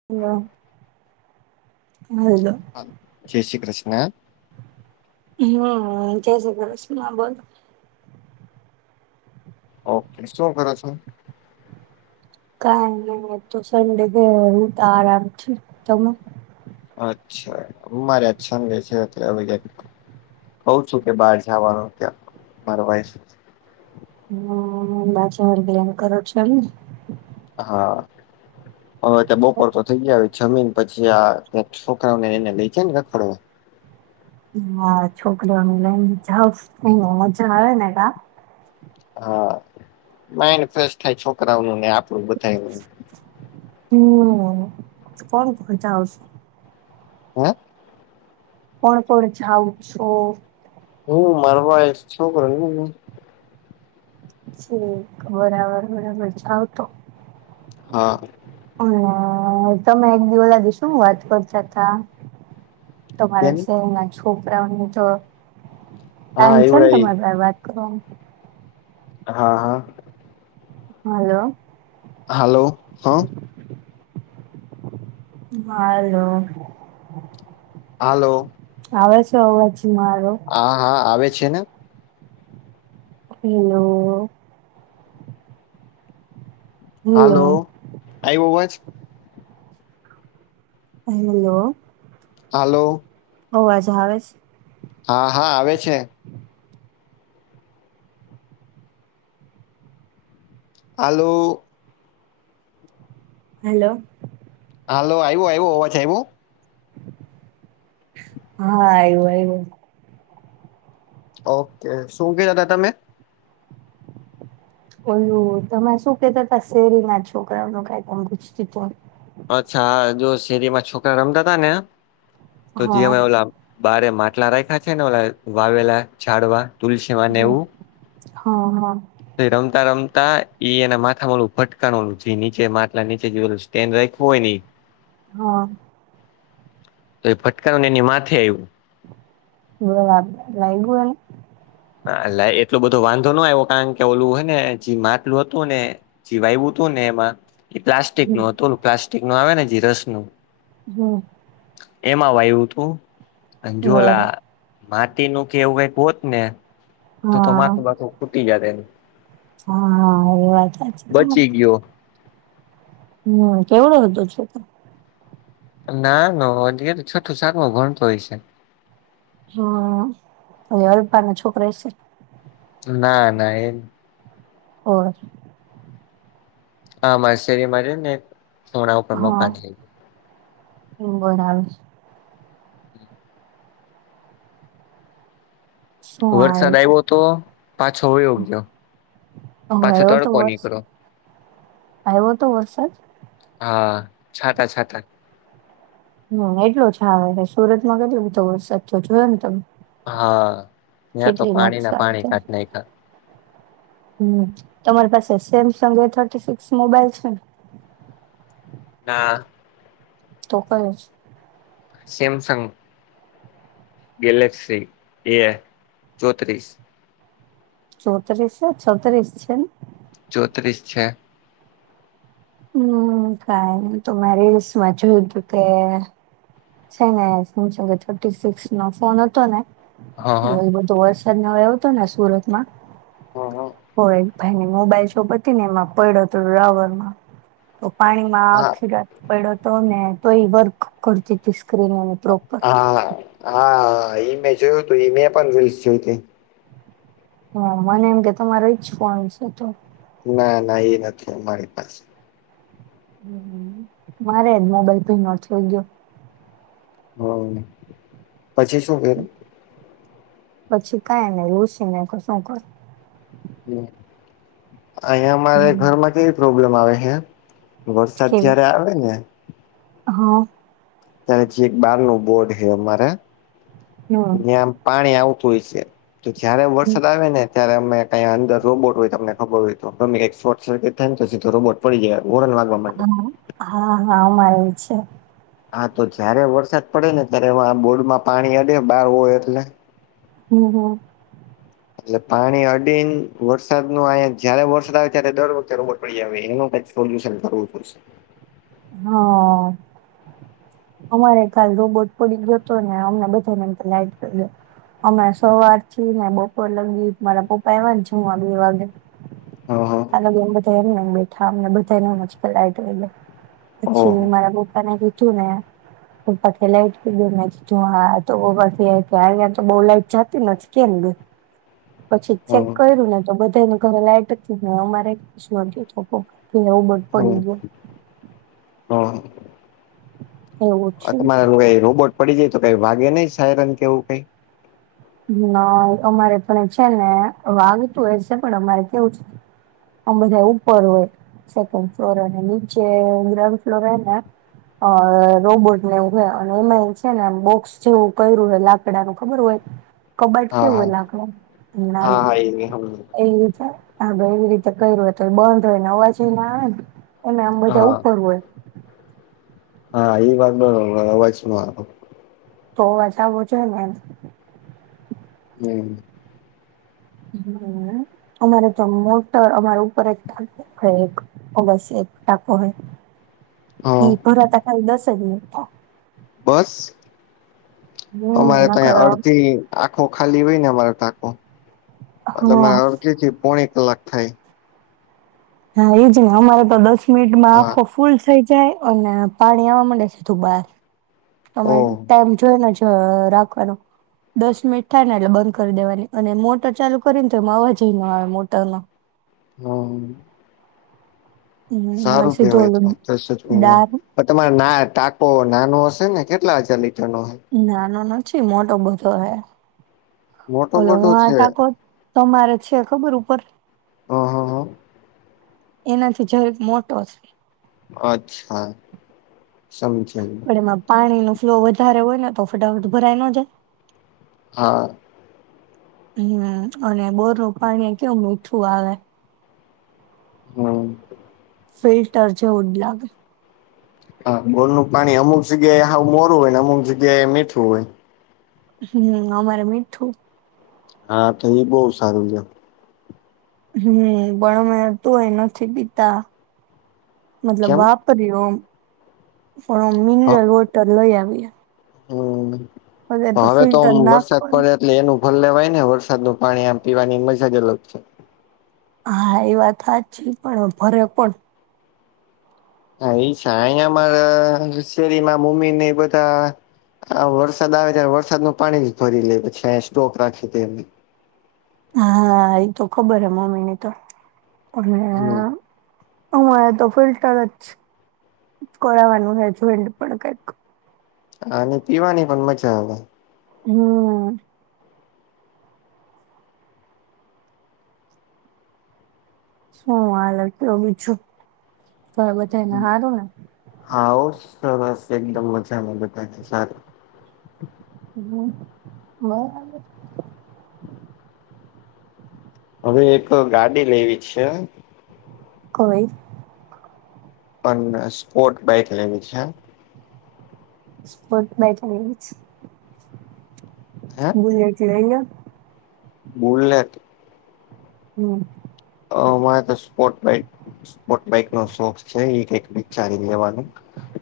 [unintelligible] હ જય શ્રી કૃષ્ણ. હમ જય શ્રી કૃષ્ણાબોલ. ઓકે શું કરો છો? કઈ નહી તો સંડે ઘેર હોવુ તો આરામ છે તમે અચ્છા મારે અચ્છા ગયા છે કહુ છું કે બહાર જવાનું ત્યાં મારા ભાઇ હમ પાછુ હલ્દીરામ કરો તે ચાલે ને હા હવે તો બપોર તો થઇ ગયા જમીન પછી આ છોકરાને એને લઈ જાય ને ફરવા હા છોકરીઓ લઈ જાઓ તો મજા આવે ને જા હા માઈન્ડ ફ્રેશ થાય છોકરાઓ નું ને આપણું બધાય હમ કોણ જાઓ હા કોણ કોણ જાવ છો હમ માર વાઇફ છોકરો ને મમ્મી [inaudible] બરાબર જાવ તો હા અને તમે એક દિ હોલા દિવસ શું વાત કરતા તા તમારા કેની ફોઈના છોકરાઓ તો હા ટાઈમ છે ને એવડાઈ તમારી હારે વાત હમ હા હા હલો હલો હા હલો હલો આવે છે અવાજ મારો હા હા આવે છે ને હેલો હેલો હાલો આઇવો અવાજ હેલો હલો અવાજ આવે છે હા હા આવે છે હેલો હલો હાલો આઈવો આઈવો અવાજ આઇવો હા આઈવો આઇવો ઓકે શું કહતા હતા તમે ઓલુ તમે શું કહેતા તે શેરીના છોકરાઓ ન કંઈક ત ગુચતી અચ્છા હ જો શેરીમાં છોકરા રમતા હતા ને તો જે હા હોય ઓલા બારે માટલા રાખ્યા છે ને ઓ વાવેલા છાડવા તુલસીમાં ને હમ એવું હા હા તે રમતા રમતા એના માથામાં ઓલું ભટકાણું જે નીચે માટલા નીચે જેલું સ્ટેન્ડ રાખવું હોય ને હા તો એ ભટકાયાને એની માથે આવ્યું બરાબર વાયગું એને લ એટલો બધો વાંધો ન આવ્યો કારણ કે ઓલું હને જે માટલું હતું ને જીવા એવું હતું ને એમાં એ પ્લાસ્ટિક નો એને હતો પ્લાસ્ટિક નો આવે ને જે રસ નું જો એમાં વાયું હતું અન બરાબર જોલા માટી નું કે એવું કાંઈક હોત ને તો તો હા માથું બાથું ફૂટી જાત એમ હા હા એ વાત હાચી બચી ગ્યો. હમ્મ કેવડું હતું છે ના નો હજી એ છઠ્ઠુ સાતમું ભણતો હશે હા, એ હરભાના છોકરો [unintelligible] ના ના એમ ઓર હા માર શેરીમા રે ને થોણા ઉપર મોકા છે હમ્મ બોર આવે છે શું આવે વરસાદ આયવો તો પાછો વયો ગ્યો. હોવે એવો તો વર્ષ, આયવો તો વરસાદ હા, છાતા છાતાં હ એટલોજ આવે હે સુરતમાં કેટલો બધો વરસાદ થયો જોયો ન તમે હા, ત્યાં તો કેટલી પાણીનાં નુકસાન પાણી, કાંઇઢ નાયખા હમ્મ, તમારી પાસે સેમસંગ એ થર્ટી-સિક્સ મોબાઈલ છે ન ના. તો કયુંછે સેમસંગ ગેલેક્સી એ ચોત્રીસ ચોત્રીસ છે, છત્રીસ છે ન ચોત્રીસ છે. હમ્મ, કાંઈ ની તો મેં રીલ્સ માં જોયુ તું કે છે ને, શું છે કે થર્ટી-સિક્સનો ફોન હતો ને, હ હ એ બ તો વરસાદ નો આયો તો ને સુરતમાં હ હ હોય ભાઈની મોબાઈલ શોપ હતી ને, એમાં પડ્યો હતો રાવરમાં તો પાણીમાં હા આખી રા પયડો તો ને તો એ વર્ક કરતી તી સ્ક્રીન એની પ્રોપર હા, હા ઈમેં જોયું તું એ મેં પણ જોયું ઈ મેં પણ રીલ્સ જોઈ તી હા, મને એમ કે તમારો ઈજ ફોન છે તો ના, ના, એ નથી અમારી પાસે. હમ્મ હમ્મ હમ્મ મારે મોબાઈલ ભીનો થઈ ગ્યો હ પછી શું કર્યું? પછી કાઈ ને લુષિ નાયખું શું કરું હમ્મ અહીં મારા ઘરમાં કેવી પ્રોબ્લેમ આવે હે વરસાદ જ્યારે આવે ને અ હ ત્યા હજી એક બારનું બોર્ડ હે અમારા હમ ન્યા પાણી આવતું હોય છે તો જ્યારે વરસાદ આવે ને ત્યારે અમે કંઈ અંદર રોબોટ હોય, તમને ખબર હોય તો, ગમે એ શોર્ટ સર્કિટ થાય તો સીધો રોબોટ પડી જાય [unintelligible] હા, હા, હા, અમાર એવું છે. હા, તો જ્યારે વરસાદ પડે ને ત્યારે [unintelligible] બોર્ડમાં પાણી અડે, બાર હોય એટલે હમ્મ હમ્મ એટલે પાણી અડીન, વરસાદ નું હોય જ્યારે વરસાદ આવે ત્યારે દર વખતે રોબોટ પડી આવે એનું કાંઈક સો સોલ્યુશન કરવું પડશે. હા. અમારે ખાલી રોબોટ પડી ગયો હતો ને, અમને બધાને લાઈટ ગયો. અમે સવારથી ને બપોર લગી મારા પપ્પા એવા જ, બે વાગે. હ હા. ત્યારે અમે બધા એમ બેઠા, અમને બધા [unintelligible] પછી ઓહ મેં મારા પપ્પાને કીધું ને પપ્પા કે લાઈટ કીધું જો હા તો આયા બહુ લાઈટ જતી નથી કેમ ગઈ? પછી હા ચેક કર્યું ને તો બધાને ઘરે લાઈટ હતી ને અમારે કે બટ હા પડી ગયો એવું હા થયું તમારા કઈ રોબોટ પડી જાય તો કઈ વાગે નહી સાયરન કેવું કઈ ના અમારે પણ છે ને વાગતું હો છે પણ અમારે કેવું છે આ બધા ઉપર હોય સેકન્ડ ફ્લોર અને નીચે ગ્રાઉન્ડ ફ્લોર હોને અ રોબોટને એવું હોય અને એમાં છે ને બોક્સ જેવું કર્યું હોય લાકડાનું ખબર હોય કબાડ હા કેવું હા હોય લાકડાનુ હા હમણાનું હા એ હમણાં. એવી છે. હા ભાઈ એવી રીતે કયરુ હોય તો બંધ હોય ને અવાજ ઈ ના આવે એને આમ બધા હા ઉપર હોય હા એ વાત બરોબર અવાજ નો આવે તો અવાજ આવું છે ને એમ હમ્મ હમ અમારે જો મોટર અમારા ઉપર જ ચાલ હ એક અગાશી એક ટાકો હોય એ હા ભરાતા ખાલી દસ જ મિનિટ થાય બસ અમારે હમ ત નકર હા અડધી આંખો ખાલી હોય ને મારો ટાકો એટ હા મારા અડધથી પોણે કલાક થાય હા એજ ને અમારે તો દસ મિનિટમાં હા આખો ફુ ફૂલ થઈ જાય અને પાણી આવવા માંડે સીધું બહાર તમે ઓહ ટાઈમ જોઈને જો રાખવાનો દસ મિનિટ થાય ને એટલે બંધ કરી દેવાની અને મોટર ચાલુ કરી ને તો એમાં અવાજય ન આવે મોટરનો હમ્મ હમ અમારે સારું સીધો કેહેવાય ઓલો તો પ્રેશર ડાર પણ તમારે ના ટાકો નાનો હશે ને કેટલા હજાર લીટર નો હશે? નાનો નથી મોટો બધો હે મોટો ઓલો મોટો હું આ છે ટાકો તમારે છે ખબર ઉપર હ હ હ એનાથી જરીક મોટો છે. અચ્છા સમજી ગયો પણ એમાં પાણી નો ફ્લો વધારે હોય ને તો ફટાફટ ભરાય ન જાય હા હમ અને બોર નું પાણી કેવુ મીઠું આવે. હમ્મ ફિલ્ટર જેવું જ લાગે હા બોર નું પાણી અમુક જગ્યાએ મોરું હોય ને અમુક જગ્યાએ એ મીઠું હોય. હમ અમારે મીઠું હા તો એ બહુ સારું છે હમ પણ અમે તું એ નથી પીતા મતલબ કેમ વાપ પણ મિનરલ વોટર લઈ આવીએ હમ્મ હવે તો વરસાદ પડે એટલે એનું ભર લેવાય ને વરસાદનું પાણી આમ પીવાની મજા જ અલગ છે. હા એ વાત હાચી પણ ભરે કોણ? હા ઈ છે અહીયામારા શેરીમાં મમ્મી ને ઈ બધા આ વરસાદ આવે ત્યારે વરસાદનું પાણી જ ભરી લે પછી આઇયા સ્ટોક રાખે દે એમની હા ઈ તો ખબર હે મમ્મી ની તો [unintelligible] હમ્મ અમારે તો ફિલ્ટરજ કરાવાનું હે જોઇન્ડ પણ કઈક આણી પીવાની પણ મજા આવે હમ્મ. શું હાલે કહ્યો બીજું તમારે બધાને હારું ને? હા ઓ સરસ એકદમ મજામાં બધાને સારું હમ્મ બરાબર. અવે એક ગાડી લેવી છે. કઈ? પણ સ્પોર્ટ બાઈક લેવી છે. સ્પોર્ટ બાઇક લેવી છે, હે બુલેટ લેયલ્યો. બુલેટ હમ્મ. અ મારે તો સ્પોર્ટ બાઇક સ્પોર્ટ બાઈક નો શોખ છે ઈ કઇક વિચારીને લેવાનું.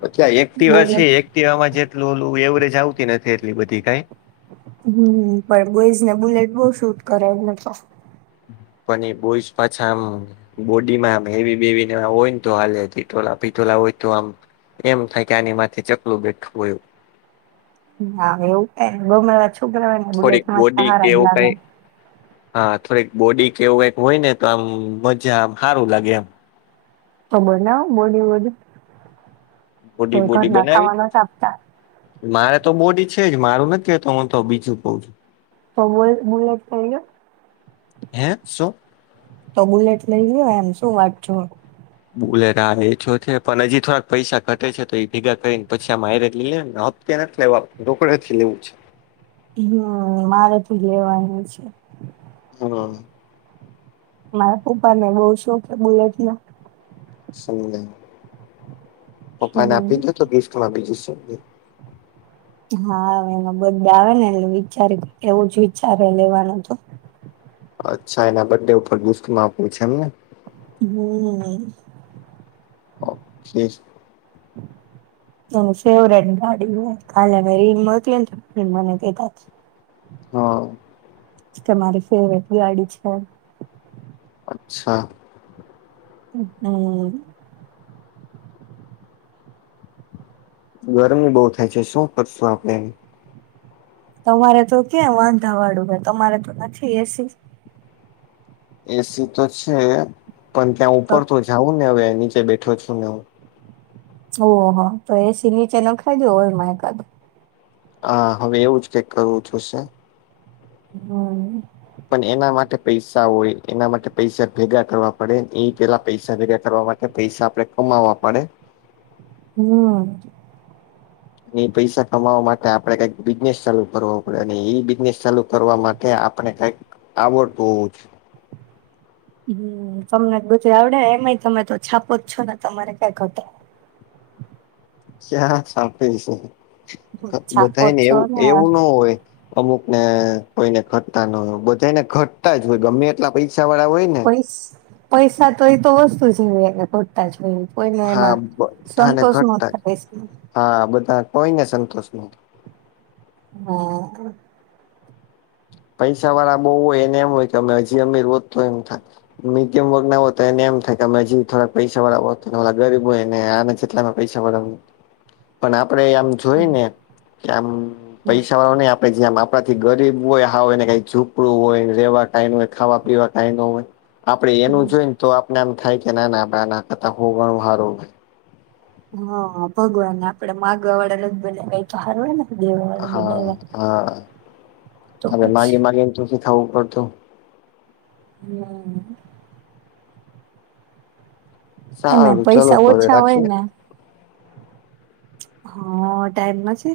પછી આ એક્ટિવા છે બુલેટ એક્ટિવામાં જેટલું ઓલુ એવરેજ આવતી નથી એટલી બધી કાંઈ. હમ્મ પણ બોઈઝ ને બુલેટ બવ શૂટ કરે એટલે તો. પણ ઈ બોઈસ પાછા આમ. બોડીમાં આમ હેવી બેવી ને હોય તો હાલે ટીટોલા પિથોલા હોય તો આમ એમ થાય કે આની માથે ચકલું બેઠું હોય. હા એવું કાય ગમે એવા છોકરાહોય ને બુલેટ થોડીક માં બોડી કે સહારા જ એવું લાગે. કઈ હા થોડીક બોડી કે એવું કાંઈક હોય ને તો આમ મજા આમ હારુ લાગે એમ. તો બનાવ બોડી વોડી કે બોડી બોડી ઘરના બનાવી ખાવા નત આપતા. મારે તો બોડી છે જ મારું નથ કેતો હું તો બીજું કઉ છું તો બોલ બુલેટ લેઇલ્યો. હે સું? તો બુલેટ લઈ લ્યો એમ શું વાટ જોવી. બુલેટ હા ઈ તો છે પણ હજી થોડાક પૈસા ઘટે છે તો ઈ ભેગા કરીને પછી આમ હાઇરેજ લિયે ને હપ તે નથ લેવા રોકડે થી લેવું છે. હમ્મ મારે તો લેવાનું છે. હા મારા પપ્પા ને બઉુ શોખ હે બુલેટ નો. સમજાયું પપ્પાને આપી હમ દયો તો ગિફ્ટમાં બીજું શું. હા અવે એનો બડડે આવે ને એટલે વિચારીને એવું જ વિચારે લેવાનું તો. અચ્છા એના બડ ડે ઉપર ગીફ્ટમા આપવી છે એમ ને? હમ્મ. [unintelligible] હ તમે ફેવરેટ ગાડી લું કાલે રીલ મોયકલી ને તમને મને તો [unintelligible] હ. તમારી ફેવરેટ ગાડી છે. અચ્છા. [inaudible] ગરમી બો થાય છે, શું કરશું આપડે? તમારે તો ક્યાં વાંધા વાળું હે તમારે તો નથી એસી એસી તો છે, પન ત્યાં ઉપર તો જાઉં ને હવે નીચે બેઠો છું ને હું ઓહો તો એસિ નીચે નખાઈ દો હોલમાં એકાદ હા હવે એવું જ કઈક કરવું જોશે હમમ. પણ એના માટે પૈસા હોય એના માટે પૈસા ભેગા કરવા પડે એ પેલા પૈસા ભેગા કરવા મા ટે પૈસા આપડે કમાવવા પડે હમ. એ પૈસા કમાવા માટે આપડે કઈક બિઝનેસ ચાલુ કરવો પડે અને ઈ બિઝનેસ ચાલુ કરવા મા ટે આપણે કંઈક આવડતું ઓવું હમ તમને બધી આવડે એમાંય તમે તો છાપો જ છો ને તમારે ક્યાંય ઘટે કયા છાપે છે, છાપો બધાયને જ છો એવું ને એવું ન હોય. અમુક ને કોઈને ઘટતા ન હોય બધાને ઘટતા જ હોય ગમે એટલા પૈસા વાળા હોય ને પૈસ પૈસા તો એ તો વસ્તુ [unintelligible] તા જ હોય કોઈને હા એમાં બધાને સંતોષ ન ઘટતા જ [unintelligible] હા બધા કોઈને સંતોષ ન હા. પૈસા વાળા બો હોય એને એમ હોય કે અમે હજી અમે રોત એમ થાય મીડિયમ વર્ગ ના હો તો એને એમ થાય કેમે થોડાક પૈસા વાળા હો ગરીબ હોય ને આ જેટલા પૈસા વાળા પણ આપણેે આમ જોઈને કે આમ પૈસા વાળો નઈ આપડે જેમ આપણા થી ગરીબ હોય હાવ એને કઈ છુપડું હોય રેવા કાઈ ન હોય ખાવા પીવા તાઈમ ન હોય આપડે એનું જોય તો આપને એમ થાય કે ના ના ના ના કતા [unintelligible] હ ભગવાનને આપડે માગવા વાળા જ બનાયા તો હારુ એને દેવા વાળા હા બનાયવા હા હવે માગી માગી [unintelligible] ખાવું પડતું હમમ. એમે સારું ચલો પૈસા તો હવે ઓછા હોય રાખીએ ને હ ટાઈમમાં છે.